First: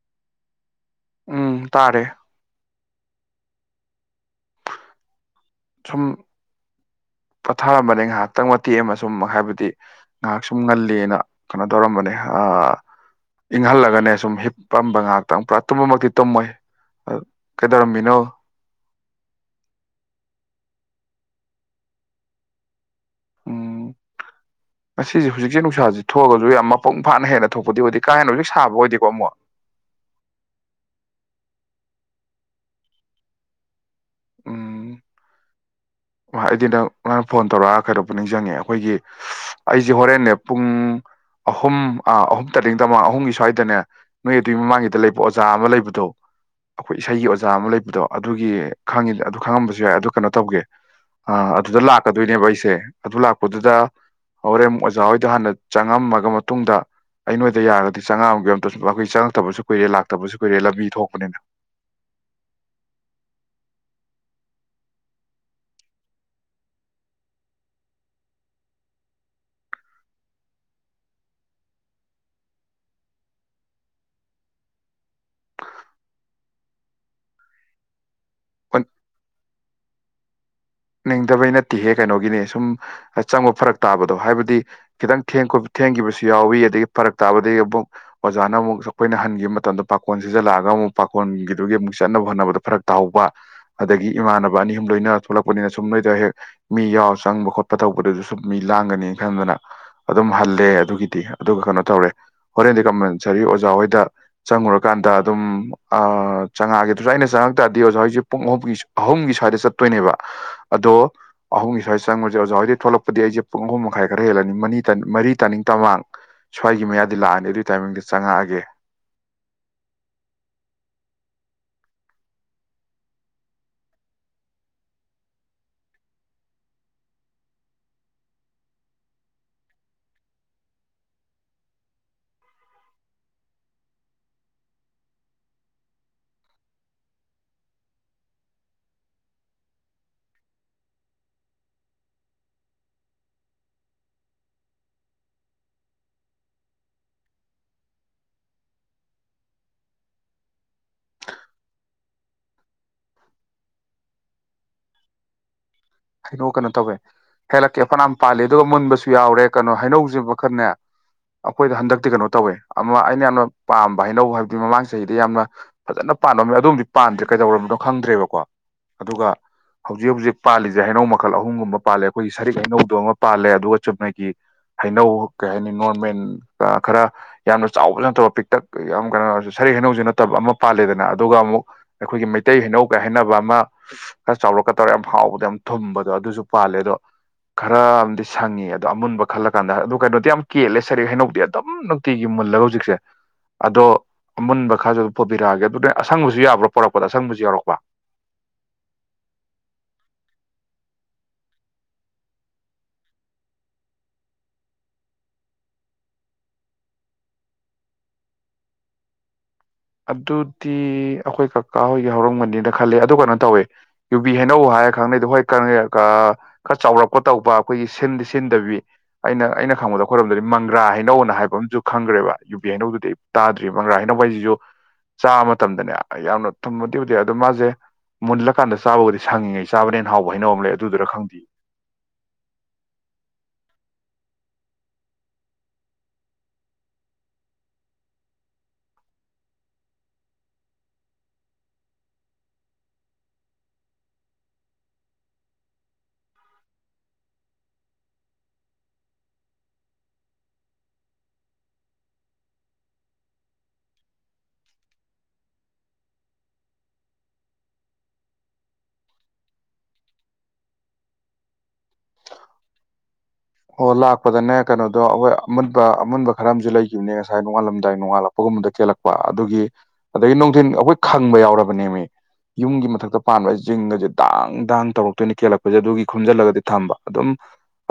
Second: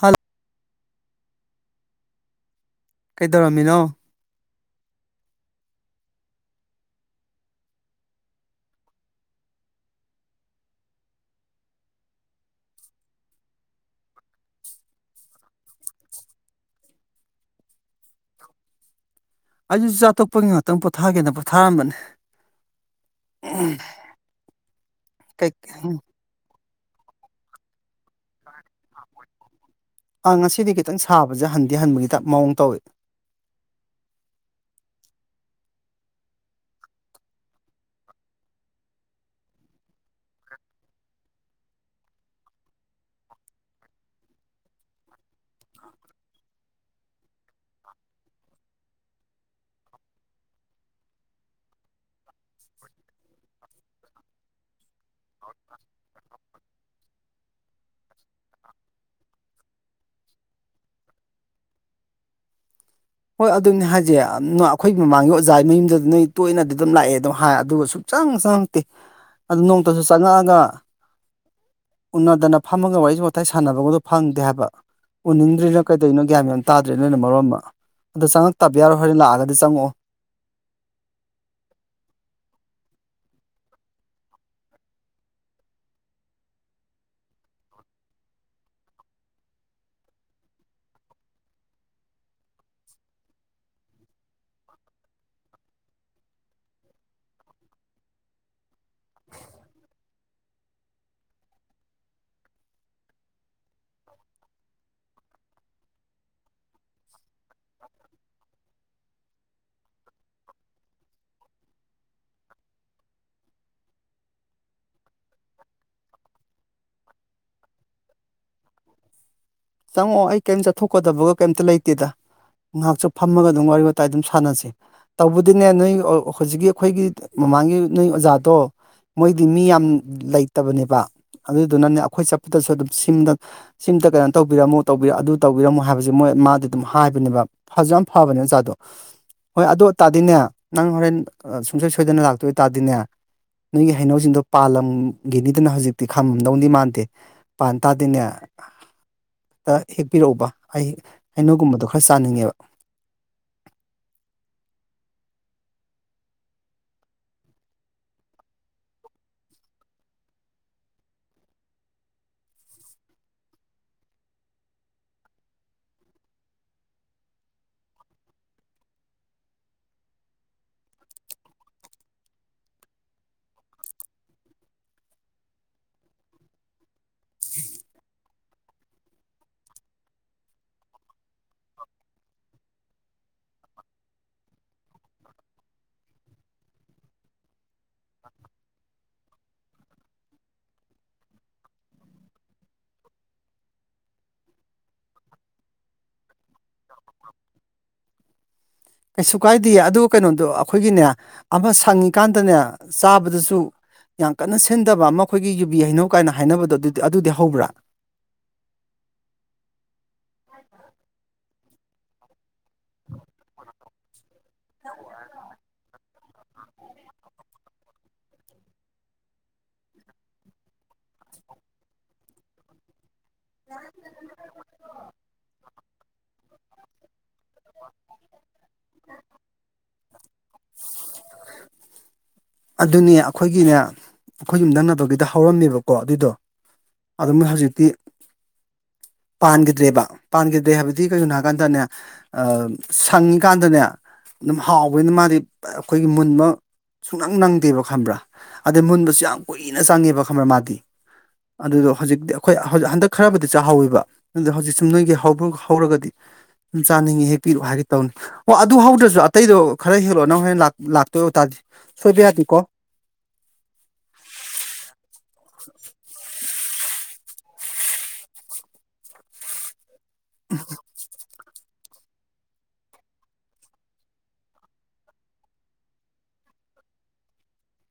hello ꯎꯝ ꯇꯥꯔꯦ ꯀꯩꯗꯧꯔꯝꯃꯤꯅꯣ ꯊꯨꯝ [inaudible] ꯄꯣꯊꯥꯔꯝꯕꯅꯦ ꯉꯥꯏꯍꯥꯛꯇꯪ ꯃꯇꯦꯛ ꯑꯃ ꯁꯨꯝ ꯍꯥꯏꯕꯗꯤ ꯉꯥꯏꯍꯥꯛ ꯁꯨꯝ ꯉꯜꯂꯤꯅ ꯀꯩꯅꯣ ꯇꯧꯔꯝꯕꯅꯦ ꯑꯥ ꯏꯪꯍꯜꯂꯒꯅꯦ ꯁꯨꯝ ꯍꯤꯞ ꯄꯝꯕ ꯉꯥꯏꯍꯥꯛꯇꯪ ꯄꯨꯔꯥ ꯇꯨꯝꯕꯃꯛꯇꯤ ꯇꯨꯝꯃꯣꯏ ꯑ ꯀꯩꯗꯧꯔꯝꯃꯤꯅꯣ ꯑꯩꯁꯨ ꯆꯥꯛ ꯇꯣꯛꯄꯒꯤ ꯉꯥꯛꯇꯪ ꯄꯣꯊꯥꯒꯦꯅ ꯄꯣꯊꯥꯔꯝꯕꯅꯦ ꯎꯝ ꯉꯥꯁꯤꯁꯦ ꯀꯩ ꯍꯧꯖꯤꯛꯁꯦ ꯅꯨꯡꯁꯥꯁꯦ ꯊꯣꯛꯑꯒꯁꯨ ꯌꯥꯝ ꯃ ꯃꯄꯨꯡ ꯐꯥꯅ ꯍꯦꯟꯅ ꯊꯣꯛꯄꯗꯤ ꯑꯣꯏꯗꯦ ꯀꯥ ꯍꯦꯟꯅ ꯍꯧꯖꯤꯛ ꯁꯥꯕ ꯑꯣꯏꯗꯦ ꯑꯥ ꯉꯁꯤꯗꯤ ꯈꯤꯇꯪ ꯁꯥꯕꯁꯦ ꯍꯟ ꯍꯟꯗꯤ ꯍꯟꯕꯒꯤ ꯇꯥꯞ ꯃꯑꯣꯡ ꯇꯧꯋꯦ ꯎꯝ ꯑꯩꯗꯤ ꯅꯪ ꯅꯪ ꯐꯣꯟ ꯇꯧꯔꯛꯑꯒ ꯀꯩꯅꯣꯝꯕꯨ ꯅꯤꯡꯁꯤꯡꯉꯛꯑꯦ ꯑꯩꯈꯣꯏꯒꯤ ꯑꯩꯁꯦ ꯍꯣꯔꯦꯟꯅꯦ ꯄꯨꯡ ꯑꯍꯨꯝ ꯑꯥ ꯑꯍꯨꯝ ꯇꯔꯦꯡ ꯇꯃꯥꯡ ꯑꯍꯨꯝꯒꯤ ꯁ꯭ꯋꯥꯏꯗꯅꯦ ꯅꯣꯏ ꯑꯗꯨꯒꯤ ꯃꯃꯥꯡꯒꯤꯗ ꯂꯩꯕ ꯑꯣꯖꯥ ꯑꯃ ꯂꯩꯕꯗꯣ ꯑꯩꯈꯣꯏ ꯏꯁꯩꯒꯤ ꯑꯣꯖꯥ ꯑꯃ ꯂꯩꯕꯗꯣ ꯑꯗꯨꯒꯤ ꯈꯉꯤ ꯑꯗꯨ ꯈꯪꯉꯝꯕꯁꯨ ꯌꯥꯏ ꯑꯗꯨ ꯀꯩꯅꯣ ꯇꯧꯒꯦ ꯑ ꯑꯗꯨꯗ ꯂꯥꯛꯀꯗꯣꯏꯅꯦꯕ ꯑꯩꯁꯦ ꯑꯗꯨ ꯂꯥꯛꯄꯗꯨꯗ ꯍꯣꯔꯦꯝ ꯑꯣꯖꯥ ꯍꯣꯏ ꯗꯨ ꯍꯥꯟꯅ ꯆꯪꯉꯝꯃꯒ ꯃꯇꯨꯡꯗ ꯑꯩ ꯅꯣꯏꯗ ꯌꯥꯔꯒꯗꯤ ꯆꯪꯉꯑꯝꯒꯦ ꯑꯝꯇꯁꯨ ꯑꯩꯈꯣꯏ ꯆꯪꯉꯛꯇꯕꯁꯨ ꯀꯨꯏꯔꯦ ꯂꯥꯛꯇꯕꯁꯨ ꯀꯨꯏꯔꯦ ꯂꯝꯕꯤ ꯊꯣꯛꯄꯅꯤꯅ [inaudible] ꯍꯣꯏ ꯑꯗꯨꯅꯤ ꯍꯥꯏꯁꯦ ꯑꯩꯈꯣꯏ ꯃꯃꯥꯡꯒꯤ ꯑꯣꯖꯥꯒꯤ ꯃꯌꯨꯝꯗꯗꯤ ꯅꯣꯏ ꯇꯣꯏꯅꯗꯤ ꯑꯗꯨꯝ ꯂꯥꯛꯑꯦ ꯑꯗꯨꯝ ꯍꯥꯏ ꯑꯗꯨꯒ ꯁꯨꯡꯆꯪ ꯆꯪ ꯆꯪꯉꯛꯇꯦ ꯑꯗꯨ ꯅꯣꯡꯃꯇꯁꯨ ꯆꯪꯉꯛꯑꯒ ꯎꯅꯗꯅ ꯐꯝꯃꯒ ꯋꯥꯔꯤ ꯋꯥꯇꯥꯏ ꯁꯥꯟꯅꯕꯒꯗꯣ ꯐꯪꯗꯦ ꯍꯥꯏꯕ ꯎꯅꯤꯡꯗ꯭ꯔꯤꯔ ꯀꯩꯗꯧꯅꯣ ꯒ꯭ꯌꯥꯟ ꯌꯥꯝ ꯇꯥꯗ꯭ꯔꯦ ꯅꯣꯏꯅ ꯃꯔꯣꯟ ꯑꯃ ꯑꯗꯣ ꯆꯪꯉꯛꯇꯕ ꯌꯥꯔꯣꯏ ꯍꯣꯔꯦꯟ ꯂꯥꯛꯑꯒꯗꯤ ꯆꯪꯉꯛꯑꯣ ꯑꯨꯅꯤꯡꯗꯕꯩ ꯅꯠꯇꯦꯍꯦ ꯀꯩꯅꯣꯒꯤꯅꯦ ꯁꯨꯝ ꯆꯪꯕ ꯐꯔꯛ ꯇꯥꯕꯗꯣ ꯍꯥꯏꯕꯗꯤ ꯈꯤꯇꯪ ꯊꯦꯡ ꯊꯦꯡꯈꯤꯕꯁꯨ ꯌꯥꯎꯏꯤ ꯑꯗꯒꯤ ꯐꯔꯛ ꯇꯥꯕꯗꯒꯤ ꯑꯃꯨꯛ ꯑꯣꯖꯥꯅ ꯑꯃꯨꯛ ꯑꯩꯈꯣꯏꯅ ꯍꯟꯈꯤꯕ ꯃꯇꯝꯗ ꯄꯥꯀꯣꯟ ꯁꯤꯖꯤꯜꯂꯛꯑꯒ ꯑꯃꯨꯛ ꯄꯥꯈꯣꯟꯒꯤꯗꯨꯒꯤ ꯑꯃꯨꯛ ꯆꯠꯅꯕ ꯍꯣꯠꯅꯕꯗ ꯐꯔꯛ ꯇꯥꯎꯧꯕ ꯑꯗꯒꯤ ꯏꯃꯥꯟꯅꯕ ꯑꯅꯤ ꯑꯍꯨꯝ ꯂꯣꯏꯅꯔ ꯊꯣꯛꯂꯛꯄ ꯊꯣꯛꯄꯅꯤꯅ ꯁꯨꯝ ꯅꯣꯏꯗ ꯍꯦꯛ ꯃꯤ ꯌꯥꯎ ꯆꯪꯕ ꯈꯣꯠꯄ ꯇꯧꯕꯗꯨꯁꯨ ꯁꯨꯝ ꯃꯤ ꯂꯥꯡꯒꯅꯤ ꯈꯟꯗꯅ ꯑꯗꯨꯝ ꯍꯜꯂꯦ ꯑꯗꯨꯒꯤꯗꯤ ꯑꯗꯨꯒ ꯀꯩꯅꯣ ꯇꯧꯔꯦ ꯍꯣꯔꯦꯟꯗꯤ ꯀꯝꯄꯟꯁꯔꯤ ꯑꯣꯖꯥꯍꯣꯏꯗ ꯆꯪꯉꯨꯔꯀꯥꯟꯗ ꯀꯟꯗ ꯑꯗꯨꯝ ꯆꯪꯉꯛꯑꯒꯦꯗꯨꯁꯨ ꯑꯩꯅ ꯆꯪꯉꯛ ꯇꯥꯔꯗꯤ ꯑꯣꯖꯥ ꯍꯧꯖꯤꯛ ꯄꯨꯡ ꯑꯍꯨꯝꯒꯤ ꯑꯍꯨꯝꯒꯤ ꯁ꯭ꯋꯥꯏꯗ ꯆꯠꯇꯣꯏꯅꯦꯕ [inaudible] ꯑꯗꯣ ꯑꯍꯨꯝꯒꯤ ꯁ꯭ꯋꯥꯏ ꯆꯪꯉꯨꯖꯤꯔꯣ ꯑꯣꯖꯥ ꯍꯣꯏꯗꯩ ꯊꯣꯛꯂꯛꯄꯗꯤ ꯑꯩꯖꯦ ꯑꯍꯨꯝ ꯃꯈꯥꯏ ꯈꯔ ꯍꯦꯜꯂꯅꯤ ꯃꯅꯤ ꯃꯔꯤ ꯇꯥꯏꯃꯤꯡ ꯃꯃꯥꯡ ꯁ꯭ꯋꯥꯏꯒꯤ ꯃꯌꯥꯗꯤ ꯂꯥꯛꯑꯅꯤ ꯑꯗꯨꯏ ꯇꯥꯏꯃꯤꯡꯗ ꯆꯪꯉꯛꯑꯒꯦ ꯆꯪꯉꯛꯑꯣ ꯑꯩ ꯀꯩꯝ ꯆꯠꯊꯣꯛꯀꯗꯕꯒ ꯀꯩꯝꯇ ꯂꯩꯇꯦꯗ ꯉꯥꯛꯁꯨ ꯐꯝꯃꯒ ꯑꯗꯨꯝ ꯋꯥꯔꯤ ꯋꯥꯇꯥꯏ ꯑꯗꯨꯝ ꯁꯥꯟꯅꯖꯤ ꯇꯧꯕꯨꯗꯤꯅꯦ ꯅꯣꯏ ꯍꯧꯖꯤꯛꯀꯤ ꯑꯩꯈꯣꯏꯒꯤ ꯃꯃꯥꯡꯒꯤ ꯅꯣꯏ ꯑꯣꯖꯥꯗꯣ ꯃꯣꯏꯗꯤ ꯃꯤ ꯌꯥꯝ ꯂꯩꯇꯕꯅꯦꯕ ꯑꯗꯨꯗꯨꯅꯅꯦ ꯑꯈꯣꯏ ꯆꯠꯄꯗꯁꯨ ꯑꯗꯨꯝ ꯁꯤꯝꯗꯪ ꯁꯤꯝꯇ ꯀꯩꯅꯣ ꯇꯧꯕꯤꯔꯝꯃꯨ ꯇꯧꯕꯤꯔ ꯑꯗꯨ ꯇꯧꯕꯤꯔꯝꯃꯨ ꯍꯥꯏꯕꯖꯦ ꯃꯣꯏ ꯃꯥꯗꯤ ꯑꯗꯨꯝ ꯍꯥꯏꯕꯅꯦꯕ ꯐꯖꯨ ꯌꯥꯝ ꯐꯕꯅꯦ ꯑꯣꯖꯥꯗꯣ ꯍꯣꯏ ꯑꯗꯨ ꯑꯣꯏ ꯇꯥꯗꯤꯅꯦ ꯅꯪ ꯍꯣꯔꯦꯟ ꯁꯨꯡꯁꯣꯏ ꯁꯣꯏꯗꯅ ꯂꯥꯛꯇꯣꯏ ꯑꯣꯏꯇꯥꯗꯤꯅꯦ ꯅꯣꯏꯒꯤ ꯍꯩꯅꯧꯖꯤꯡꯗꯣ ꯄꯥꯜꯂꯝꯒꯤꯅꯤꯗꯅ ꯍꯧꯖꯤꯛꯇꯤ ꯈꯝꯃꯝꯗꯧꯗꯤ ꯃꯥꯟꯗꯦ ꯄꯥꯟ ꯇꯥꯗꯤꯅꯦ [inaudible] ꯇ ꯍꯦꯛꯄꯤꯔꯛꯎꯕ ꯑꯩ ꯍꯩꯅꯧꯒꯨꯝꯕꯗꯣ ꯈꯔ ꯆꯥꯅꯤꯡꯉꯦꯕ [inaudible] ꯍꯩꯅꯧ ꯀꯩꯅꯣ ꯇꯧꯋꯦ ꯍꯦꯜꯂꯛꯀꯦ ꯐꯅꯝ ꯄꯥꯜꯂꯤ ꯑꯗꯨꯒ ꯃꯨꯟꯕꯁꯨ ꯌꯥꯎꯔꯦ ꯀꯩꯅꯣ ꯍꯩꯅꯧꯖꯨ ꯃꯈꯜꯅꯦ ꯑꯈꯣꯏꯗ ꯍꯟꯗꯛꯇꯤ ꯀꯩꯅꯣ ꯇꯧꯋꯦ ꯑꯃ ꯑꯩꯅ ꯌꯥꯝꯅ ꯄꯥꯝꯕ ꯍꯩꯅꯧ ꯍꯥꯏꯕꯗꯤ ꯃꯃꯥꯡ ꯆꯍꯤꯗ ꯌꯥꯝꯅ ꯐꯖꯅ ꯄꯥꯟꯂꯝ ꯑꯗꯨꯝꯗꯤ ꯄꯥꯟꯗ꯭ꯔꯦ ꯀꯩꯗꯧꯔꯅꯣ ꯈꯪꯗ꯭ꯔꯦꯕꯀꯣ ꯑꯗꯨꯒ ꯍꯧꯖꯤꯛ ꯍꯧꯖꯤꯛ ꯄꯥꯜꯂꯤ ꯖꯦ ꯍꯩꯅꯧ ꯃꯈꯜ ꯑꯍꯨꯝꯒꯨꯝꯕ ꯄꯥꯜꯂꯦ ꯑꯩꯈꯣꯏꯒꯤ ꯁꯔꯤꯛ ꯍꯩꯅꯧꯗꯣ ꯑꯃ ꯄꯥꯜꯂꯦ ꯑꯗꯨꯒ ꯆꯨꯝꯅꯒꯤ ꯍꯩꯅꯧ ꯀꯩ ꯍꯥꯏꯅꯤ ꯅꯣꯔꯃꯦꯜ ꯈꯔ ꯌꯥꯝꯅ ꯆꯥꯎꯕꯁꯨ ꯅꯠꯇꯕ ꯄꯤꯛꯇꯛ ꯌꯥꯝ ꯀꯩꯅꯣ ꯑꯇꯩ ꯍꯩꯅꯧꯖꯨ ꯅꯠꯇꯕ ꯑꯃ ꯄꯥꯜꯂꯦꯗꯅ ꯑꯗꯨꯒ ꯑꯃꯨꯛ ꯑꯩꯈꯣꯏꯒꯤ ꯃꯩꯇꯩ ꯍꯩꯅꯧꯒꯥꯏ ꯍꯥꯏꯅꯕ ꯑꯃ ꯈꯔ ꯆꯥꯎꯔꯞ ꯇꯧꯔ ꯌꯥꯝ ꯍꯥꯎꯕꯗꯣ ꯌꯥꯝ ꯊꯨꯝꯕꯗꯣ ꯑꯗꯨꯖꯨ ꯄꯥꯜꯂꯦ ꯑꯗꯣ ꯈꯔ ꯑꯃꯗꯤ ꯁꯪꯉꯤ ꯑꯗꯣ ꯑꯃꯨꯟꯕ ꯈꯜꯂ ꯀꯥꯟꯗ ꯑꯣ ꯀꯩꯅꯣꯗꯤ ꯌꯥꯝ ꯀꯦꯜꯂꯦ ꯁꯔꯤꯛ ꯍꯩꯅꯧꯗꯤ ꯑꯗꯨꯝ ꯅꯨꯡꯇꯤꯒꯤ ꯃꯨꯜꯂꯒ ꯍꯧꯖꯤꯛꯁꯦ ꯑꯗꯣ ꯑꯃꯨꯟꯕ ꯈꯔꯖꯨ ꯑꯗꯨꯝ ꯄꯨꯕꯤꯔꯛꯑꯒꯦ ꯑꯗꯨꯗꯤ ꯑꯁꯪꯕꯖꯨ ꯌꯥꯕ꯭ꯔꯣ ꯄꯣꯔꯛꯄꯗ ꯑꯁꯪꯕꯖꯨ ꯌꯥꯎꯔꯛꯄ [inaudible] ꯀꯩꯁꯨ ꯀꯥꯏꯗꯤꯌꯦ ꯑꯗꯨ ꯀꯩꯅꯣꯗꯣ ꯑꯈꯣꯏꯒꯤꯅꯦ ꯑꯃ ꯁꯪꯉꯤꯀꯥꯟꯗꯅꯦ ꯆꯥꯕꯗꯖꯨ ꯌꯥꯝ ꯀꯟꯅ ꯁꯤꯟꯗꯕ ꯑꯃ ꯑꯈꯣꯏꯒꯤ ꯌꯨꯕꯤ ꯍꯩꯅꯧ ꯀꯥꯏꯅ ꯍꯥꯏꯅꯕꯗꯣ ꯑꯗꯨ ꯑꯗꯨꯗꯤ ꯍꯧꯕ꯭ꯔꯥ [inaudible] ꯑꯗꯨꯗꯤ ꯑꯈꯣꯏ ꯀꯀꯥ ꯍꯣꯏꯒꯤ ꯍꯧꯔꯝꯒꯅꯤꯅ ꯈꯜꯂꯦ ꯑꯗꯨ ꯀꯩꯅꯣ ꯇꯧꯋꯦ ꯕꯤ ꯍꯩꯅꯧ ꯍꯥꯏꯔ ꯈꯪꯅꯩꯗꯣ ꯍꯣꯏ [unintelligible] ꯈꯔ ꯆꯥꯎꯔꯛꯄ ꯇꯧꯕ ꯈꯣꯏꯒꯤ ꯁꯤꯟꯗꯤ ꯁꯤꯟꯗꯕꯤ ꯑꯩꯅ ꯑꯩꯅ ꯈꯪꯕꯗ ꯈꯣꯏꯔꯣꯝꯗꯗꯤ ꯃꯪꯒ꯭ꯔꯥ ꯍꯩꯅꯧꯅ ꯍꯥꯏ ꯍꯥꯏꯕ ꯑꯝꯖꯨ ꯈꯪꯒ꯭ꯔꯦꯕ ꯌꯨ ꯕꯤ ꯍꯩꯅꯧꯗꯨꯗꯤ ꯇꯥꯗ꯭ꯔꯤꯕ ꯃꯪꯒ꯭ꯔꯥ ꯍꯩꯅꯧ ꯍꯥꯏꯖꯤꯖꯨ ꯆꯥꯕ ꯃꯇꯝꯗꯅꯦ ꯌꯥꯝꯅ ꯊꯨꯝꯕꯗꯤ ꯑꯣꯏꯗꯦ ꯑꯗꯨ ꯃꯥꯖꯦ ꯃꯨꯜꯂꯀꯥꯟꯗ ꯆꯥꯕꯕꯨꯗꯤ ꯁꯪꯉꯤꯉꯩ ꯆꯥꯕꯅ ꯍꯦꯟ ꯍꯥꯎꯕ ꯍꯩꯅꯧ ꯑꯃ ꯂꯩ ꯑꯗꯨꯗꯨꯔ ꯈꯪꯗꯤ ꯑꯥꯗꯨꯅꯦ ꯑꯥꯈꯣꯏꯒꯤꯅꯦ ꯑꯥꯈꯣꯏ ꯌꯨꯝꯗꯪꯅꯕꯒꯤꯗ ꯍꯧꯔꯝꯃꯦꯕꯀꯣ ꯑꯗꯨꯗꯣ ꯑꯥꯗꯨꯝ ꯍꯧꯖꯤꯛꯇꯤ ꯄꯥꯟꯒꯤꯗ꯭ꯔꯦꯕ ꯄꯥꯟꯒꯤꯗ꯭ꯔꯦ ꯍꯥꯏꯕꯗꯤ ꯀꯩꯒꯤꯅꯣ ꯍꯥꯏꯀꯥꯟꯗꯅꯦ ꯁꯪꯉꯤꯀꯥꯟꯗꯅꯦ ꯑꯗꯨꯝ ꯍꯥꯎꯕꯅꯤꯅ ꯃꯥꯗꯤ ꯑꯈꯣꯏꯒꯤ ꯃꯨꯟꯕ ꯁꯨꯡ ꯅꯪ ꯅꯪꯗꯦꯕ ꯈꯪꯕ꯭ꯔꯥ ꯑꯗꯩ ꯃꯨꯟꯕꯖꯨ ꯌꯥꯝ ꯀꯨꯏꯅ ꯆꯪꯉꯦꯕ ꯈꯪꯕ꯭ꯔꯥ ꯃꯥꯗꯤ ꯑꯗꯨꯗꯣ ꯍꯧꯖꯤꯛꯇꯤ ꯑꯈꯣꯏ ꯍꯧ ꯍꯟꯗꯛ ꯈꯔꯕꯨꯗꯤ ꯆꯥꯍꯧꯋꯦꯕ ꯑꯗꯨꯗ ꯍꯧꯖꯤꯛ ꯁꯦ ꯅꯣꯏꯒꯤ ꯍꯧꯕꯝ ꯍꯧꯔꯒꯗꯤ ꯁꯨꯝ ꯆꯥꯅꯤꯡꯉꯤ ꯍꯦꯛꯄꯤꯔꯛꯑꯣ ꯍꯥꯏꯒꯦ ꯇꯧꯅꯤ ꯍꯣ ꯑꯗꯨ ꯍꯧꯗ꯭ꯔꯖꯨ ꯑꯇꯩꯗꯣ ꯈꯔ ꯍꯦꯛꯂꯛꯑꯣ ꯅꯪ ꯍꯣꯔꯦꯟ ꯂꯥꯛ ꯂꯥꯛꯇꯣꯏ ꯑꯣꯏꯇꯥꯥꯔꯗꯤ ꯁꯣꯏꯕꯌꯥꯗꯦꯀꯣ ꯑꯣ ꯂꯥꯛꯄꯗꯅꯦ ꯀꯩꯅꯣꯗꯣ ꯑꯍꯣꯏ ꯑꯃꯨꯟꯕ ꯑꯃꯨꯟꯕ ꯈꯔꯑꯝꯖꯨ ꯂꯩꯒꯤꯕꯅꯦ ꯉꯁꯥꯏ ꯅꯣꯡꯉꯥꯜꯂꯝꯗꯥꯏ ꯅꯣꯡꯉꯥꯜꯂꯛꯄꯒꯨꯝꯕꯗ ꯀꯦꯜꯂꯛꯄ ꯑꯗꯨꯒꯤ ꯑꯗꯒꯤ ꯅꯨꯡꯗꯤꯟ ꯑꯩꯈꯣꯏ ꯈꯪꯕ ꯌꯥꯎꯔꯕꯅꯦꯃꯤ ꯌꯨꯝꯒꯤ ꯃꯊꯛꯇ ꯄꯥꯟꯕ ꯖꯤꯡꯒꯖꯦ ꯗꯥꯡ ꯗꯥꯡ ꯇꯧꯔꯛꯇꯣꯏꯅꯤ ꯀꯦꯜꯂꯛꯄꯖꯤꯗ ꯑꯗꯨꯒꯤ ꯈꯨꯟꯖꯤꯜꯂꯒꯗꯤ ꯊꯝꯕ ꯑꯗꯨꯝ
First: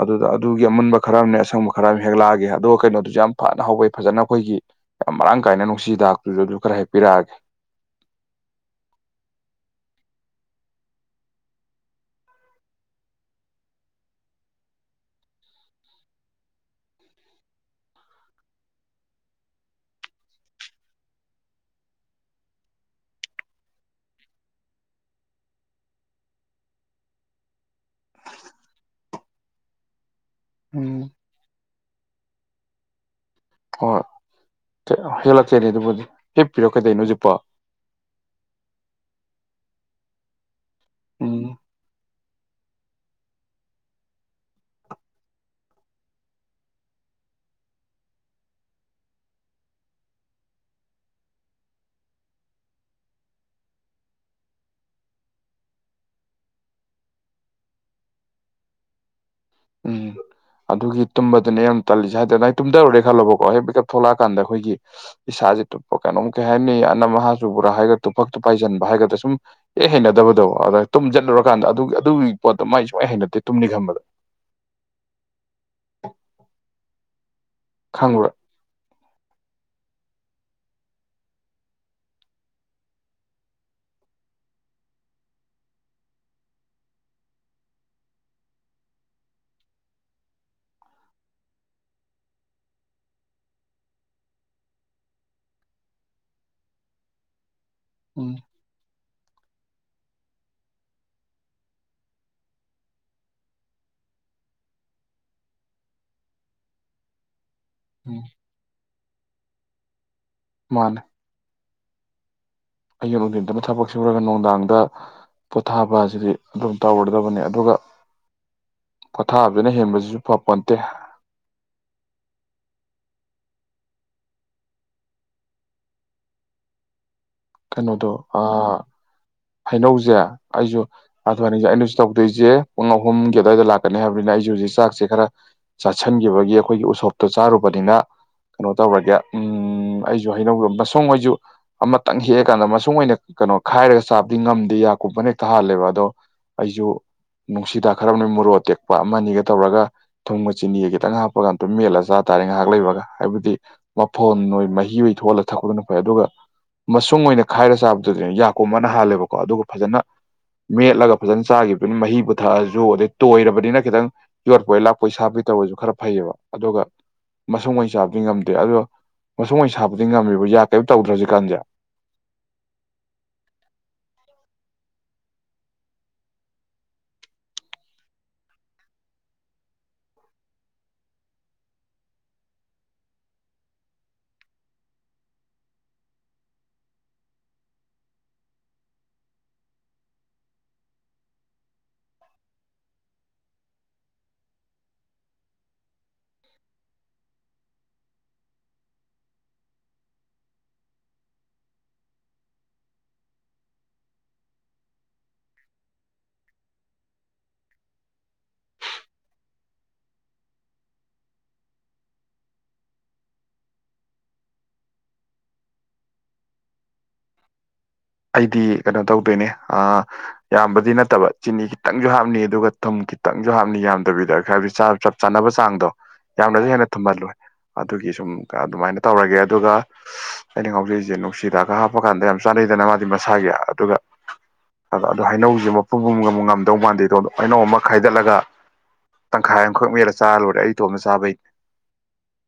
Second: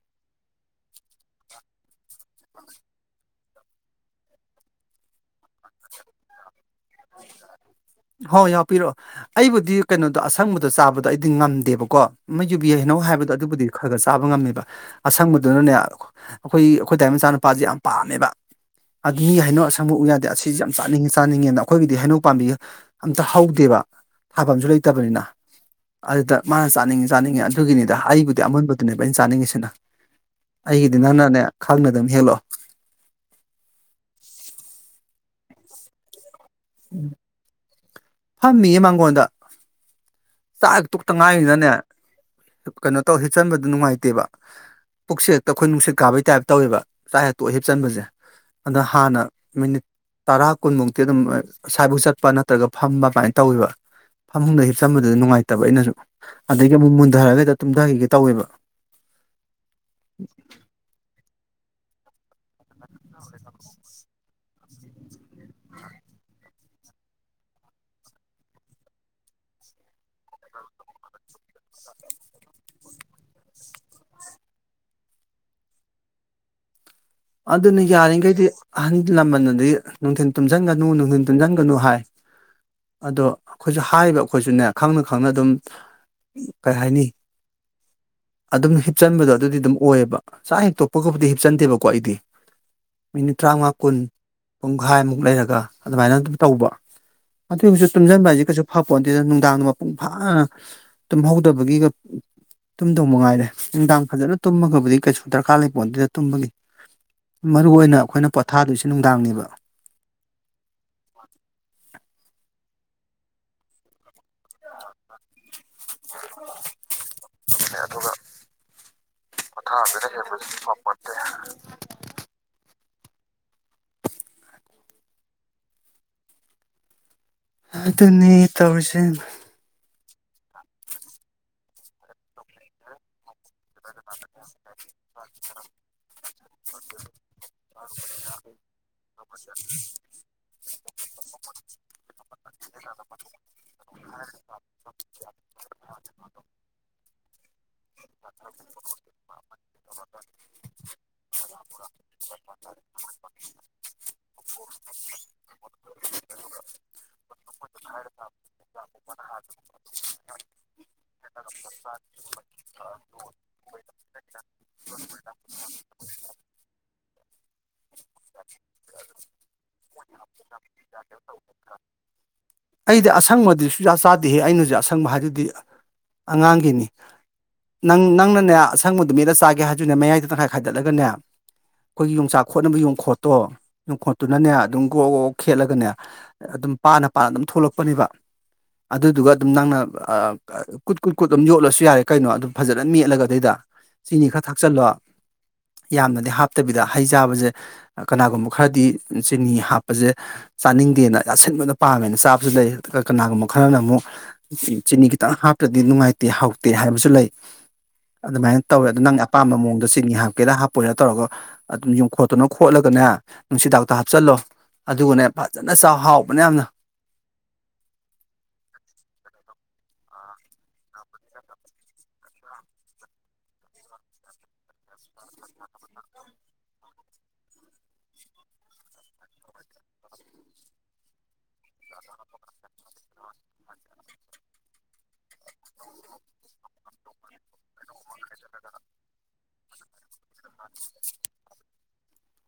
ꯑꯗꯨꯗꯥ ꯑꯛ ꯑꯗꯨꯒꯤ ꯑꯃꯨꯟꯕ ꯈꯔ ꯑꯝꯅꯦ ꯑꯁꯪꯕ ꯈꯔ ꯑꯝꯅꯦ ꯍꯦꯛꯂꯛꯑꯒꯦ ꯑꯗꯨꯒ ꯀꯩꯅꯣꯗꯨꯖꯨ ꯌꯥꯝ ꯐꯅ ꯍꯧꯋꯦ ꯐꯖꯅ ꯈꯣꯏꯒꯤ ꯌꯥꯝ ꯃꯔꯥꯡ ꯀꯥꯏꯅ ꯅꯨꯡꯁꯤꯍꯤꯗꯥꯛꯇꯨꯖꯨ ꯑꯗꯨ ꯈꯔ ꯍꯦꯛ ꯍꯣꯏ ꯌꯥꯎꯄꯤꯔꯛꯑꯣ ꯑꯩꯕꯨꯗꯤ ꯀꯩꯅꯣꯗꯣ ꯑꯁꯪꯕ ꯗꯣ ꯆꯥꯕꯗꯣ ꯑꯩꯗꯤ ꯉꯝꯗꯦꯕꯀꯣ ꯑꯃ ꯌꯨꯕꯤ ꯍꯩꯅꯧ ꯍꯥꯏꯕꯗꯣ ꯑꯗꯨꯕꯨꯗꯤ ꯈꯥꯒ ꯆꯥꯕ ꯉꯝꯃꯦꯕ ꯑꯁꯪꯕꯗꯨꯅ ꯅꯦ ꯑꯩꯈꯣꯏ ꯑꯩꯈꯣꯏꯗꯥꯏ ꯃꯆꯥꯅꯨꯄꯥꯖꯦ ꯌꯥꯝ ꯄꯥꯝꯃꯦꯕꯥ ꯑꯗꯨ ꯃꯤ ꯍꯩꯅꯧ ꯑꯁꯪꯕ ꯎ ꯌꯥꯗꯦ ꯑꯁꯤꯖꯨ ꯌꯥꯝ ꯆꯥꯅꯤꯡꯉꯤ ꯆꯥꯅꯤꯡꯉꯦꯅ ꯑꯈꯣꯏꯒꯤꯗꯤ ꯍꯩꯅꯧ ꯄꯥꯝꯕꯤ ꯑꯝꯇ ꯍꯧꯗꯦꯕ ꯊꯥꯕꯝꯖꯨ ꯂꯩꯇꯕꯅꯤꯅ ꯑꯗꯨꯗ ꯃꯥꯅ ꯆꯥꯅꯤꯡꯉꯤ ꯆꯥꯅꯤꯡꯉꯤ ꯑꯗꯨꯒꯤꯅꯤꯗ ꯑꯩꯕꯨꯗꯤ ꯑꯃꯨꯟꯕꯗꯨꯅꯦꯕ ꯑꯩꯅ ꯆꯥꯅꯤꯡꯉꯤꯁꯤꯅ ꯑꯩꯒꯤꯗꯤ ꯎꯝ ꯅꯪꯅꯅꯦ ꯈꯪꯅ ꯑꯗꯨꯝ ꯍꯦꯛꯂꯛꯑꯣ ꯍꯣ ꯍꯣꯏ ꯍꯦꯂꯛꯀꯦꯅꯦ ꯑꯗꯨꯕꯨꯗꯤ ꯍꯤꯞꯄꯤꯔ ꯀꯩꯗꯧꯏꯅꯣ ꯍꯧꯖꯤꯛꯄꯣ ꯐꯝꯃꯤꯌꯦ ꯃꯥꯡꯒꯣꯟꯗ ꯆꯥꯛ ꯍꯦꯛ ꯇꯣꯛꯇ ꯎꯝ ꯉꯥꯏꯔꯤꯅꯅꯦ ꯀꯩꯅꯣ ꯇꯧ ꯍꯤꯞꯆꯟꯕꯗꯨ ꯅꯨꯡꯉꯥꯏꯇꯦꯕ ꯄꯨꯛꯁꯦ ꯍꯦꯛꯇ ꯑꯩꯈꯣꯏ ꯅꯨꯡꯁꯤꯠ ꯀꯥꯕꯩ ꯇꯥꯏꯞ ꯇꯧꯋꯦꯕ ꯆꯥꯛ ꯍꯦꯛ ꯇꯣꯛꯑ ꯍꯤꯞꯆꯟꯕꯁꯦ ꯑꯗ ꯍꯥꯟꯅ ꯃꯤꯅꯤꯠ ꯇꯔꯥ ꯀꯨꯟꯃꯨꯛꯇꯤ ꯑꯗꯨꯝ ꯁꯥꯏꯕꯣꯛ ꯆꯠꯄ ꯅꯠꯇ꯭ꯔꯒ ꯐꯝꯕ ꯑꯗꯨꯃꯥꯏꯅ ꯇꯧꯋꯦꯕ ꯐꯃꯨꯡꯗ ꯍꯤꯞꯆꯟꯕ ꯗꯨꯗ ꯅꯨꯡꯉꯥꯏꯇꯕ ꯑꯩꯅꯖꯨ ꯑꯗꯒꯤ ꯑꯃꯨꯛ ꯃꯨꯟꯗꯔꯒ ꯍꯦꯇ ꯇꯨꯝꯗꯒꯤꯒꯦ ꯇꯧꯋꯦꯕ [inaudible] ꯎꯝ ꯑꯗꯨꯒꯤ ꯇꯨꯝꯕꯗꯨꯅꯦ ꯌꯥꯝ ꯇꯜꯂꯤꯖꯦ ꯍꯥꯏꯗꯤ ꯗꯨꯃꯥꯏ ꯇꯨꯝꯗꯔꯨꯔꯦ ꯈꯜꯂꯣꯕꯀꯣ ꯍꯦꯛ ꯃꯤꯀꯞ ꯊꯣꯛꯂꯛꯑꯀꯥꯟꯗ ꯑꯩꯈꯣꯏꯒꯤ ꯏꯁ ꯏꯁꯥꯖꯦ ꯇꯨꯄ ꯀꯩꯅꯣꯝ ꯀꯩ ꯍꯥꯏꯅꯤ ꯑꯅꯝ ꯑꯍꯥ ꯆꯨꯕ꯭ꯔ ꯍꯥꯏꯒ ꯇꯨꯐꯛ ꯇꯨꯄꯥꯏ ꯆꯟꯕ ꯍꯥꯏꯒꯗ꯭ꯔ ꯁꯨꯝ ꯏꯍꯩ ꯍꯩꯅꯗꯕꯗꯣ ꯗ ꯑꯗꯣ ꯇꯨꯝꯖꯜꯂꯨꯔꯀꯥꯟꯗ ꯑꯗꯨꯒꯤ ꯑꯗꯨꯒꯤ ꯄꯣꯠꯇꯣ ꯃꯥꯏ ꯁꯨꯡ ꯍꯩ ꯍꯩꯅꯗꯦ ꯇꯨꯝꯅꯤ ꯈꯟꯕꯗ [inaudible] [inaudible] ꯑꯗꯨꯅ ꯈꯪꯕ꯭ꯔꯥ ꯌꯥꯔꯤꯡꯒꯩꯗꯤ ꯑꯍꯟ ꯂꯃꯟꯅꯗꯤ ꯅꯨꯡꯊꯤꯟ ꯇꯨꯝꯖꯟꯒꯅꯨ ꯅꯨꯡꯗꯤꯟ ꯇꯨꯝꯖꯟꯒꯅꯨ ꯍꯥꯏ ꯑꯗꯣ ꯈꯣꯏꯖꯨ ꯍꯥꯏꯔꯤꯕ ꯑꯩꯈꯣꯏꯖꯨꯅꯦ ꯈꯪꯅ ꯈꯪꯅ ꯑꯗꯨꯝ ꯀꯩꯍꯥꯏꯅꯤ ꯑꯗꯨꯝ ꯍꯤꯞꯆꯟꯕꯗꯣ ꯑꯗꯨꯗꯤ ꯑꯗꯨꯝ ꯑꯣꯏꯌꯦꯕ ꯆꯥꯛ ꯍꯦꯛꯇꯣꯛꯄꯒꯕꯨꯗꯤ ꯍꯤꯞꯆꯟꯗꯦꯕꯀꯣ ꯑꯩꯗꯤ ꯃꯤꯅꯤꯠ ꯇꯔꯥꯉ꯭ꯋꯥ ꯀꯨꯟ ꯄꯨꯡꯒꯥꯏꯃꯨꯛ ꯂꯩꯔꯒ ꯑꯗꯨꯃꯥꯏꯅ ꯑꯗꯨꯝ ꯇꯧꯕ ꯑꯗꯨ ꯍꯧꯖꯤꯛ ꯇꯨꯝꯖꯤꯟꯕ ꯎꯝ ꯍꯥꯏꯖꯦ ꯀꯩꯁꯨ ꯐꯄꯣꯟꯇꯦꯗ ꯅꯨꯡ ꯅꯨꯡꯗꯥꯡꯗ ꯃꯄꯨꯡ ꯐꯥꯅ ꯇꯨꯝꯍꯧꯗꯕꯒꯤꯒ ꯇꯨꯝꯗꯧ ꯃꯉꯥꯏꯔꯦ ꯅꯨꯡꯗꯥꯡ ꯐꯖꯅ ꯇꯨꯝꯃꯒꯕꯨꯗꯤ ꯀꯩꯁꯨ ꯗꯔꯀꯥꯔ ꯂꯩ ꯄꯣꯟꯇꯦꯗ ꯇꯨꯝꯕꯒꯤ ꯃꯔꯨ ꯑꯣꯏꯅ ꯎꯝ ꯑꯩꯈꯣꯏꯅ ꯄꯣꯊꯥꯗꯣꯏꯁꯦ ꯅꯨꯡꯗꯥꯡꯅꯦꯕ ꯃꯥꯟꯅꯦ ꯑꯌꯨꯛ ꯅꯨꯡꯊꯤꯟꯗꯅ ꯊꯕꯛ ꯁꯨꯔꯒ ꯅꯨꯡꯗꯥꯡꯗ ꯄꯣꯊꯥꯕ ꯍꯥꯏꯁꯤꯗꯤ ꯑꯗꯨꯝ ꯇꯧꯔꯦ ꯗꯕꯅꯦ ꯑꯗꯨꯒ ꯄꯣꯊꯥꯕꯖꯤꯅ ꯍꯦꯟꯕꯖꯤꯖꯨ ꯐꯄꯣꯟꯇꯦ ꯀꯩꯅꯣꯗꯣ ꯑꯗꯨꯅꯤ ꯑꯥ ꯇꯧꯔꯤꯁꯦ ꯍꯩꯅꯧꯖꯦ ꯑꯩꯖꯨ ꯑꯥꯊꯋꯥꯅꯤꯒꯤ ꯑꯩꯅꯖꯨ ꯇꯧꯗꯣꯏꯖꯦ ꯄꯨꯡ ꯑꯍꯨꯝꯒꯤ ꯑꯗꯨꯋꯥꯏꯗ ꯂꯥꯛ ꯀꯅꯣ ꯍꯥꯏꯕꯅꯤꯅ ꯑꯩꯖꯨ ꯍꯧꯖꯤꯛ ꯆꯥꯛꯁꯦ ꯈꯔ ꯆꯥꯁꯤꯟꯈꯤꯕꯒꯤ ꯑꯩꯈꯣꯏꯒꯤ ꯎꯁꯣꯞꯇꯣ ꯆꯥꯔꯨꯕꯅꯤꯅ ꯀꯅꯣ ꯇꯧꯔꯒꯦ ꯎꯝ ꯑꯩꯖꯨ ꯍꯩꯅꯧꯗꯣ ꯃ ꯊꯣꯡꯑꯣꯢꯁꯨ ꯑꯃꯇꯪ ꯍꯦꯛꯑ ꯀꯥꯟꯗ ꯃꯁꯨꯡ ꯑꯣꯏꯅ ꯈꯥꯏꯔꯒ ꯆꯥꯕꯗꯤ ꯉꯝꯗꯦ ꯌꯥ ꯀꯨꯝꯕꯅ ꯍꯦꯛꯇ ꯍꯥꯜꯂꯦꯕ ꯑꯗꯣ ꯑꯩꯁꯨ ꯅꯨꯡꯁꯤꯗꯥꯛ ꯈꯔ ꯅ ꯃꯣꯔꯣꯛ ꯇꯦꯛꯄ ꯑꯃ ꯅꯤꯒ ꯇꯧꯔꯒ ꯊꯨꯡꯒ ꯆꯤꯅꯤꯒ ꯈꯤꯇꯪ ꯍꯥꯞꯄꯒꯥꯟ ꯑꯗꯨꯝ ꯃꯦꯜꯂ ꯆꯥ ꯇꯥꯔꯦ ꯉꯥꯏꯍꯥꯛ ꯂꯩꯕꯒ ꯍꯥꯏꯕꯗꯤ ꯐꯣꯟ ꯑꯣꯏ ꯃꯍꯤ ꯑꯣꯏ ꯊꯣꯛꯍꯜꯂꯒ ꯊꯛꯄꯗꯨꯅ ꯐꯩ ꯑꯗꯨꯒ ꯃꯁꯨꯡ ꯑꯣꯏꯅ ꯈꯥꯏꯔ ꯆꯥꯕꯗꯨꯗꯤ ꯌꯥꯀꯨꯝꯃ ꯅ ꯍꯥꯜꯂꯦꯕꯀꯣ ꯑꯗꯨꯒ ꯐꯖꯅ ꯃꯦꯠꯂꯒ ꯐꯖꯅ ꯆꯥꯈꯤꯕꯅꯤ ꯃꯍꯤ ꯄꯨꯊꯛꯑꯁꯨ ꯑꯗꯩ ꯇꯣꯏꯔꯕꯅꯤꯅ ꯈꯤꯇꯪ ꯌꯣꯠꯄꯣꯢ ꯂꯥꯛꯄꯣꯏ ꯁꯥ ꯐꯠꯇꯕꯁꯨ ꯈꯔ ꯐꯩꯌꯦꯕ ꯑꯗꯨꯒ ꯃꯁꯨꯡ ꯑꯣꯢ ꯆꯥꯕꯗꯤ ꯉꯝꯗꯦ ꯑꯗꯣ ꯃꯁꯨꯡ ꯑꯣꯏ ꯆꯥꯕꯗꯤ ꯉꯝꯃꯤꯕꯣ ꯌꯥ ꯀꯔꯤꯝ ꯇꯧꯗ꯭ꯔ ꯍꯧꯖꯤ ꯀꯥꯟꯁꯦ ꯑꯩꯗꯤ ꯑꯁꯪꯕꯗꯨ ꯁꯨꯡꯆꯥ ꯆꯥꯗꯦꯍꯦ ꯑꯩꯅꯁꯨ ꯑꯁꯪꯕ ꯍꯥꯏꯗꯨꯗꯤ ꯑꯉꯥꯡꯒꯤꯅꯤ ꯅꯪ ꯅꯪꯅꯅꯦ ꯑꯁꯪꯕꯗꯨ ꯃꯦꯠꯂ ꯆꯥꯒꯦ ꯍꯥꯏꯗꯨꯅꯦ ꯃꯌꯥꯏꯗ ꯇꯪꯈꯥꯏ ꯈꯥꯏꯗꯠꯂꯒꯅꯦ ꯑꯩꯈꯣꯏꯒꯤ ꯌꯣꯡꯆꯥꯛ ꯈꯦꯠꯅꯕ ꯌꯣꯡꯈꯣꯠꯇꯣ ꯌꯣꯡꯈꯣꯠꯇꯨꯅꯅꯦ ꯑꯗꯨꯝ ꯒ꯭ꯔꯣ ꯒ꯭ꯔꯣꯛ ꯈꯦꯠꯂꯒꯅꯦ ꯑꯝ ꯄꯥꯅ ꯄꯥꯅ ꯗꯨꯝ ꯊꯣꯛꯂꯛꯄꯅꯦꯕ ꯑꯗꯨꯗꯨꯒ ꯑꯗꯨꯝ ꯅꯪꯅ ꯑꯥ ꯀꯥ ꯀꯨꯠ ꯀꯨꯠ ꯀꯨꯠ ꯑꯗꯨꯝ ꯌꯣꯠꯂꯁꯨ ꯌꯥꯔꯦ ꯀꯩꯅꯣ ꯑꯗꯨꯝ ꯐꯖꯅ ꯃꯦꯠꯂꯒ ꯑꯗꯩꯗ ꯁꯤꯅꯤ ꯈꯔ ꯊꯥꯛꯆꯜꯂꯣ ꯌꯥꯝꯅꯗꯤ ꯍꯥꯞꯇꯕꯤꯗ ꯍꯩ ꯆꯥꯕꯖꯦ ꯀꯅꯥꯒꯨꯝꯕ ꯈꯔꯗꯤ ꯆꯤꯅꯤ ꯍꯥꯞꯄꯖꯦ ꯆꯥꯅꯤꯡꯗꯦꯅ ꯑꯁꯤꯟꯕꯗꯣ ꯄꯥꯝꯃꯦꯅ ꯆꯥꯕꯁꯨ ꯂꯩ ꯑꯗꯒ ꯀꯅꯥꯒꯨꯝꯕ ꯈꯔꯅ ꯑꯃꯨꯛ ꯆꯤ ꯆꯤꯅꯤ ꯈꯤꯇꯪ ꯍꯥꯞꯇ꯭ꯔꯗꯤ ꯅꯨꯡꯉꯥꯏꯇꯦ ꯍꯥꯎꯇꯦ ꯍꯥꯏꯕꯁꯨ ꯂꯩ ꯑꯗꯨꯃꯥꯏꯅ ꯇꯧꯋꯦ ꯑꯗꯨ ꯅꯪ ꯑꯄꯥꯝꯕ ꯃꯑꯣꯡꯗ ꯆꯤꯅꯤ ꯍꯥꯞꯀꯦꯔꯥ ꯍꯥꯞꯄꯣꯏꯔꯥ ꯇꯧꯔꯒ ꯑꯗꯨꯝ ꯌꯣꯡꯈꯣꯠꯇꯨꯅ ꯈꯣꯠꯂꯒ ꯅꯥ ꯅꯨꯡꯁꯤꯗꯥꯛꯇꯣ ꯍꯥꯞꯆꯜꯂꯣ ꯑꯗꯨꯒꯅꯦ ꯐꯖꯅ ꯆꯥꯎ ꯍꯥꯎꯕꯅꯦ ꯌꯥꯝꯅ ꯑꯩꯗꯤ ꯀꯩꯅꯣ ꯇꯧꯗꯣꯏꯅꯦ ꯑꯥ ꯌꯥꯝꯕꯗꯤ ꯅꯠꯇꯕ ꯆꯤꯅꯤ ꯈꯤꯇꯪꯁꯨ ꯍꯥꯞꯅꯤ ꯑꯗꯨꯒ ꯊꯨꯝ ꯈꯤꯇꯪꯖꯨ ꯍꯥꯞꯅꯤ ꯌꯥꯝꯗꯕꯤꯗ ꯍꯥꯏꯕꯗꯤ ꯆꯥꯕ ꯆꯞ ꯆꯥꯅꯕꯩ ꯆꯥꯡꯗꯣ ꯌꯥꯝꯅꯁꯨ ꯍꯦꯟꯅ ꯊꯨꯝꯍꯜꯂꯣꯏ ꯑꯗꯨꯒꯤ ꯁꯨꯝ ꯀꯥ ꯑꯗꯨꯃꯥꯏꯅ ꯇꯧꯔꯒꯦ ꯑꯗꯨꯒ ꯑꯩꯅ ꯉꯥꯎꯖꯩꯖꯦ ꯅꯨꯡꯁꯤꯗꯥꯛꯀ ꯍꯥꯞꯄꯀꯥꯟꯗ ꯌꯥꯝ ꯆꯥꯟꯅꯩꯗꯅ ꯃꯥ ꯃꯁꯥꯒꯤ ꯑꯗꯨꯒ ꯑꯗꯣ ꯑꯗꯣ ꯍꯩꯅꯧꯖꯦ ꯃꯄꯨꯝ ꯑꯃ ꯉꯝ ꯉꯝꯗꯧ ꯃꯥꯟꯗꯦꯗꯣ ꯍꯩꯅꯧ ꯑꯃ ꯈꯥꯏꯗꯠꯂꯒ ꯇꯪꯈꯥꯏ ꯑꯃꯈꯛ ꯃꯦꯠꯂ ꯆꯥꯔ ꯂꯣꯏꯔꯦ ꯑꯩ ꯏꯇꯣꯝꯅ ꯆꯥꯕꯩ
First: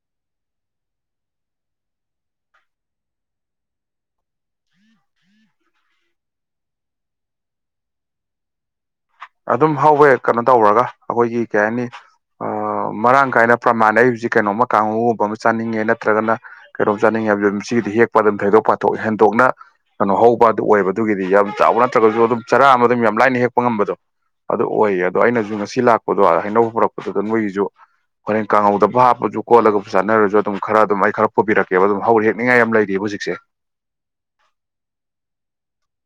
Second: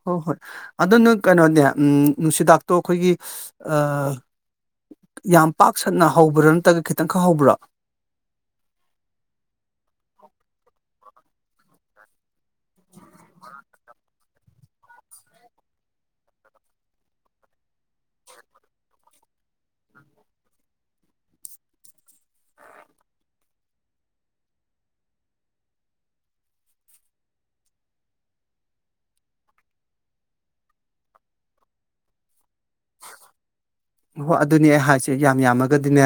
ꯍꯣ ꯍꯣꯏ ꯑꯗꯨ ꯅꯣꯏ ꯀꯩꯅꯣꯅꯦ ꯑꯝ ꯅꯨꯡꯁꯤꯗꯥꯛꯇꯣ ꯑꯩꯈꯣꯏꯒꯤ ꯑꯥ ꯌꯥꯝ ꯄꯥꯛ ꯁꯟꯅ ꯍꯧꯕ꯭ꯔꯥ ꯅꯠꯇ꯭ꯔꯒ ꯈꯤꯇꯪꯈꯛ ꯍꯧꯕ꯭ꯔꯣ ꯑꯗꯨꯝ ꯍꯧꯋꯦ ꯀꯩꯅꯣ ꯇꯧꯔꯒ ꯑꯩꯈꯣꯏꯒꯤ ꯀꯩ ꯍꯥꯏꯅꯤ ꯑꯥ ꯃꯔꯥꯡ ꯀꯥꯏꯅ ꯄ꯭ꯔꯃꯥꯟ ꯅꯩ ꯍꯧꯖꯤꯛ ꯀꯩꯅꯣꯝꯃ ꯀꯥꯡꯒꯧꯒꯨꯝꯕ ꯑꯃ ꯆꯥꯅꯤꯡꯉꯦ ꯅꯠꯇ꯭ꯔꯒꯅ ꯀꯩꯅꯣꯝ ꯆꯥꯅꯤꯡꯉꯦ ꯍꯥꯏꯕꯗ ꯁꯤꯒꯤꯗꯤ ꯍꯦꯛꯄ ꯑꯗꯨꯝ ꯊꯩꯗꯣꯛ ꯄꯥꯊꯣꯛ ꯍꯦꯟꯗꯣꯛ ꯅꯥ ꯀꯩꯅꯣ ꯍꯧꯕ ꯑꯗꯨ ꯑꯣꯏꯕ ꯗꯨꯒꯤꯗꯤ ꯌꯥꯝ ꯆꯥꯎꯕ ꯅꯠꯇ꯭ꯔꯒꯁꯨ ꯑꯗꯨꯝ ꯆꯔꯥ ꯑꯃ ꯑꯗꯨꯝ ꯌꯥꯝ ꯂꯥꯏꯅ ꯍꯦꯛꯄ ꯉꯝꯕꯗꯣ ꯑꯗꯨ ꯑꯣꯏꯌꯦ ꯑꯗꯣ ꯑꯩꯅꯖꯨ ꯉꯁꯤ ꯂꯥꯛꯄꯗꯣ ꯍꯩꯅꯧ ꯄꯨꯔꯛꯄꯗꯨꯗ ꯅꯣꯏꯒꯤꯖꯨ ꯍꯣꯔꯦꯟ ꯀꯥꯡꯍꯧꯗꯕꯨ ꯍꯥꯞꯄꯁꯨ ꯀꯣꯠꯂꯒꯕꯨ ꯆꯠꯅꯔꯁꯨ ꯑꯗꯨꯝ ꯈꯔ ꯑꯗꯨꯝ ꯑꯩ ꯈꯔ ꯄꯨꯕꯤꯔꯛꯀꯦꯕ ꯑꯗꯨꯝ ꯍꯧꯔꯤ ꯍꯦꯛꯅꯤꯡꯉꯥꯏ ꯌꯥꯝ ꯂꯩꯔꯤꯕ ꯍꯨꯖꯤꯛꯁꯦ ꯍꯣ ꯑꯗꯨꯅꯤ ꯑꯩ ꯍꯥꯏꯁꯦ ꯌꯥꯝ ꯌꯥꯝꯃꯒꯗꯤꯅꯦ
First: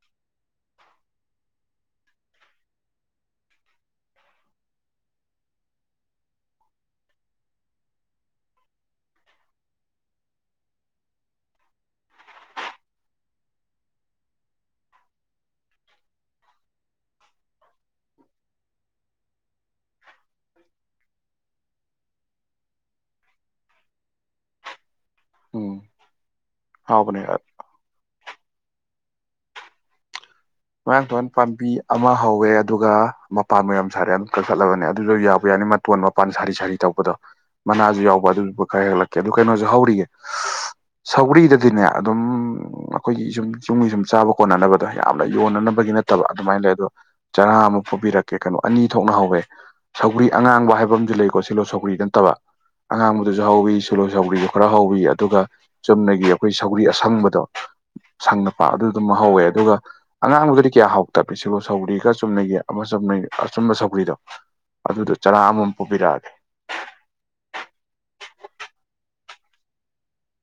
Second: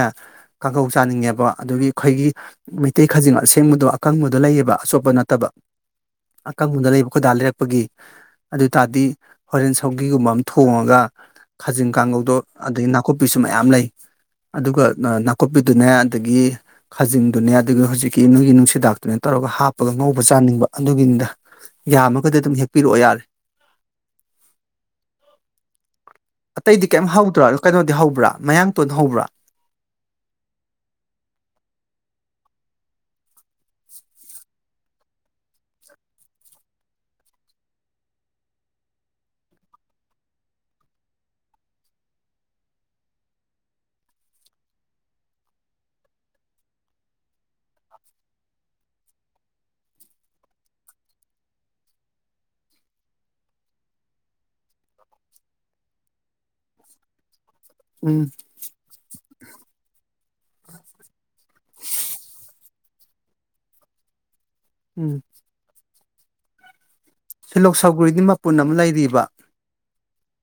ꯀꯥꯡꯍꯧ ꯆꯥꯅꯤꯡꯉꯦꯕ ꯑꯗꯨꯒꯤ ꯑꯩꯈꯣꯏꯒꯤ ꯃꯩꯇꯩ ꯈꯖꯤꯡ ꯑꯁꯦꯡꯕꯗꯣ ꯑꯀꯪꯕꯗ ꯂꯩꯌꯦꯕ ꯑꯆꯣꯠꯄ ꯅꯠꯇꯕ ꯑꯀꯪꯕꯗ ꯂꯩꯕꯌꯦꯕ ꯑꯩꯈꯣꯏ ꯗꯥ ꯂꯩꯔꯛꯄꯒꯤ ꯑꯗꯨ ꯇꯥꯔꯗꯤ ꯍꯣꯔꯦꯟ ꯁꯧꯒꯤꯒꯨꯝꯕ ꯑꯃ ꯊꯣꯡꯉꯒ ꯈꯥꯖꯤꯡ ꯀꯥꯡꯒꯧꯗꯣ ꯑꯗꯒꯤ ꯅꯥꯀꯨꯞꯄꯤꯁꯨ ꯃꯌꯥꯝ ꯂꯩ ꯑꯗꯨꯒ ꯅꯥꯀꯨꯞꯄꯤꯗꯨꯅꯦ ꯑꯗꯒꯤ ꯈꯥꯖꯤꯡꯗꯨꯅꯦ ꯑꯗꯨꯒ ꯍꯧꯖꯤꯛꯀꯤ ꯅꯣꯏꯒꯤ ꯅꯨꯡꯁꯤꯗꯥꯛꯇꯨꯅꯦ ꯇꯧ ꯇꯧꯔꯒ ꯍꯥꯞꯄꯒ ꯉꯧꯕ ꯆꯥꯅꯤꯡꯕ ꯑꯗꯨꯒꯤꯅꯤꯗ ꯌꯥꯝꯃꯒꯗꯤ ꯑꯗꯨꯝ ꯍꯦꯛꯄꯤꯔꯛꯑꯣ ꯌꯥꯔꯦ ꯎꯝ ꯑꯇꯩꯗꯤ ꯀꯩꯝ ꯍꯥꯎꯕꯅꯦ ꯍꯧꯗ꯭ꯔꯣ ꯀꯩꯅꯣꯗꯤ ꯍꯧꯕ꯭ꯔꯥ ꯃꯌꯥꯡꯇꯣꯟ ꯍꯧꯕ꯭ꯔꯥ ꯃꯌꯥꯡ ꯇꯣꯟ ꯄꯥꯝꯕꯤ ꯑꯃ ꯍꯧꯋꯦ ꯑꯗꯨꯒ ꯃꯄꯥꯟꯕꯨ ꯌꯥꯝ ꯁꯥꯔꯦ ꯑꯝꯇ ꯀꯛꯂꯕꯅꯦ ꯑꯗꯨꯁꯨ ꯌꯥꯕꯨ ꯌꯥꯏ ꯃꯇꯣꯟ ꯃꯄꯥꯟ ꯁꯥꯔꯤ ꯁꯥꯔꯤ ꯇꯧꯕꯗꯣ ꯃꯅꯥꯁꯨ ꯌꯥꯎꯕ ꯑꯗꯨꯗꯨꯖꯨ ꯈꯔ ꯍꯦꯛꯂꯛꯀꯦ ꯑꯗꯨ ꯀꯩꯅꯣꯁꯨ ꯍꯧꯔꯤꯑꯦ ꯁꯧꯒ꯭ꯔꯤꯗꯗꯤꯅꯦ ꯑꯗꯨꯝ ꯑꯩꯈꯣꯏꯒꯤ ꯌꯨꯝ ꯌꯨꯝꯒꯤ ꯁꯨꯝ ꯆꯥꯕ ꯀꯣꯟꯅꯅꯕꯗꯣ ꯌꯥꯝ ꯌꯣꯟꯅꯅꯕꯒꯤ ꯅꯠꯇꯕ ꯑꯗꯨꯃꯥꯏꯅ ꯂꯩ ꯑꯗꯣ ꯆꯔꯥ ꯑꯃ ꯄꯨꯕꯤꯔꯛꯀꯦ ꯀꯩꯅꯣ ꯑꯅꯤ ꯊꯣꯛꯅ ꯍꯧꯋꯦ ꯁꯧꯒꯤ ꯒ꯭ꯔꯤ ꯑꯉꯥꯡꯕ ꯍꯥꯏꯕ ꯑꯃꯖꯨ ꯂꯩꯀꯣ ꯁꯤꯂꯣ ꯁꯧꯒ꯭ꯔꯤ ꯅꯠꯇꯕ ꯑꯉꯥꯡꯕꯗꯨꯁꯨ ꯍꯧꯥꯎꯋꯤ ꯁꯣꯂꯣ ꯁꯥꯎꯒ꯭ꯔꯤꯗꯨ ꯈꯔ ꯍꯥꯎꯋꯤ ꯑꯗꯨꯒ ꯆꯨꯝꯅꯒꯤ ꯑꯩꯈꯣꯏ ꯁꯥꯎꯒ꯭ꯔꯤ ꯑꯁꯪꯕꯗꯣ ꯎꯝ ꯁꯪꯅꯄꯥ ꯑꯗꯨꯗꯨꯃ ꯍꯧꯋꯦ ꯑꯗꯨꯒ ꯑꯉꯥꯡꯗꯨꯗꯤ ꯀꯌꯥ ꯍꯧꯎꯇꯕꯅꯦ ꯁꯤꯂꯣ ꯁꯧꯒ꯭ꯔꯤꯒ ꯆꯨꯝꯅꯒꯤ ꯑꯃ ꯆꯨꯝꯅꯩ ꯑꯆꯨꯝꯕ ꯁꯧꯒ꯭ꯔꯤꯗꯣ ꯑꯗꯨꯗꯣ ꯎꯝ ꯆꯔꯥ ꯑꯃꯃꯝ ꯄꯨꯕꯤꯔꯛꯑꯒꯦ ꯁꯤꯜꯂꯣꯛ ꯁꯧꯒ꯭ꯔꯤꯗꯤ ꯃꯄꯨꯟ ꯑꯃ ꯂꯩꯔꯤꯕ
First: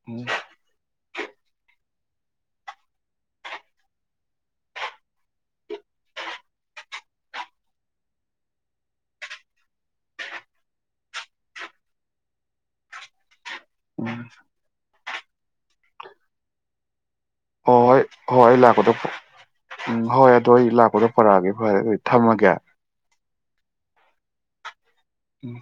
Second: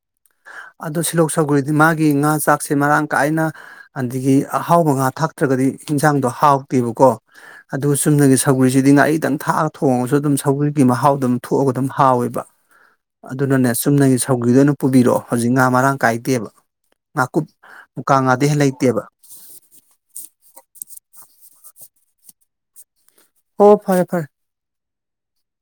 ꯎꯝ ꯑꯗꯣ ꯁꯤꯜꯂꯣꯛ ꯁꯧꯒ꯭ꯔꯤꯗꯤ ꯃꯥꯒꯤ ꯉꯥ ꯆꯥꯛꯁꯦ ꯃꯔꯥꯡ ꯀꯥꯏꯅ ꯑꯗꯒꯤ ꯑꯍꯥꯎꯕ ꯉꯥ ꯊꯥꯛꯇ꯭ꯔꯒꯗꯤ ꯏꯟꯖꯥꯡꯗꯣ ꯍꯥꯎꯇꯦꯕꯀꯣ ꯑꯗꯨꯒ ꯆꯨꯝꯅꯒꯤ ꯁꯧꯒꯔꯤꯁꯤꯗꯤ ꯉꯥꯔꯤꯗꯪ ꯊꯥꯛꯑꯒ ꯊꯣꯡꯉꯁꯨ ꯑꯗꯨꯝ ꯁꯧꯒꯔꯤꯒꯤ ꯃꯍꯥꯎꯗꯨꯝ ꯊꯣꯛꯑꯒ ꯑꯗꯨꯝ ꯍꯥꯎꯋꯦꯕ ꯑꯗꯨꯅꯅꯦ ꯆꯨꯝꯅꯒꯤ ꯎꯝ ꯁꯧꯒꯤꯗꯣ ꯑꯣꯏꯅ ꯄꯨꯕꯤꯔꯛꯑꯣ ꯍꯧꯖꯤꯛ ꯉꯥ ꯃꯔꯥꯡ ꯀꯥꯏꯗꯦꯕ ꯉꯥꯀꯨꯞ ꯍꯣꯏ ꯍꯣꯏ ꯃꯨꯀꯥ ꯍꯣꯏ ꯉꯥꯗꯩ ꯑꯩ ꯍꯦꯟꯅ ꯂꯥꯛꯀꯗ ꯂꯩꯇꯦꯕ ꯄꯨ ꯎꯝ ꯍꯣꯏ ꯑꯗꯨ ꯑꯩ ꯂꯥꯛ ꯄꯨꯔꯛꯑꯒꯦ ꯐꯔꯦ ꯑꯗꯨꯗꯤ ꯊꯝꯃꯒꯦ ꯑꯣ ꯐꯔꯦ ꯐꯔꯦ ꯎꯝ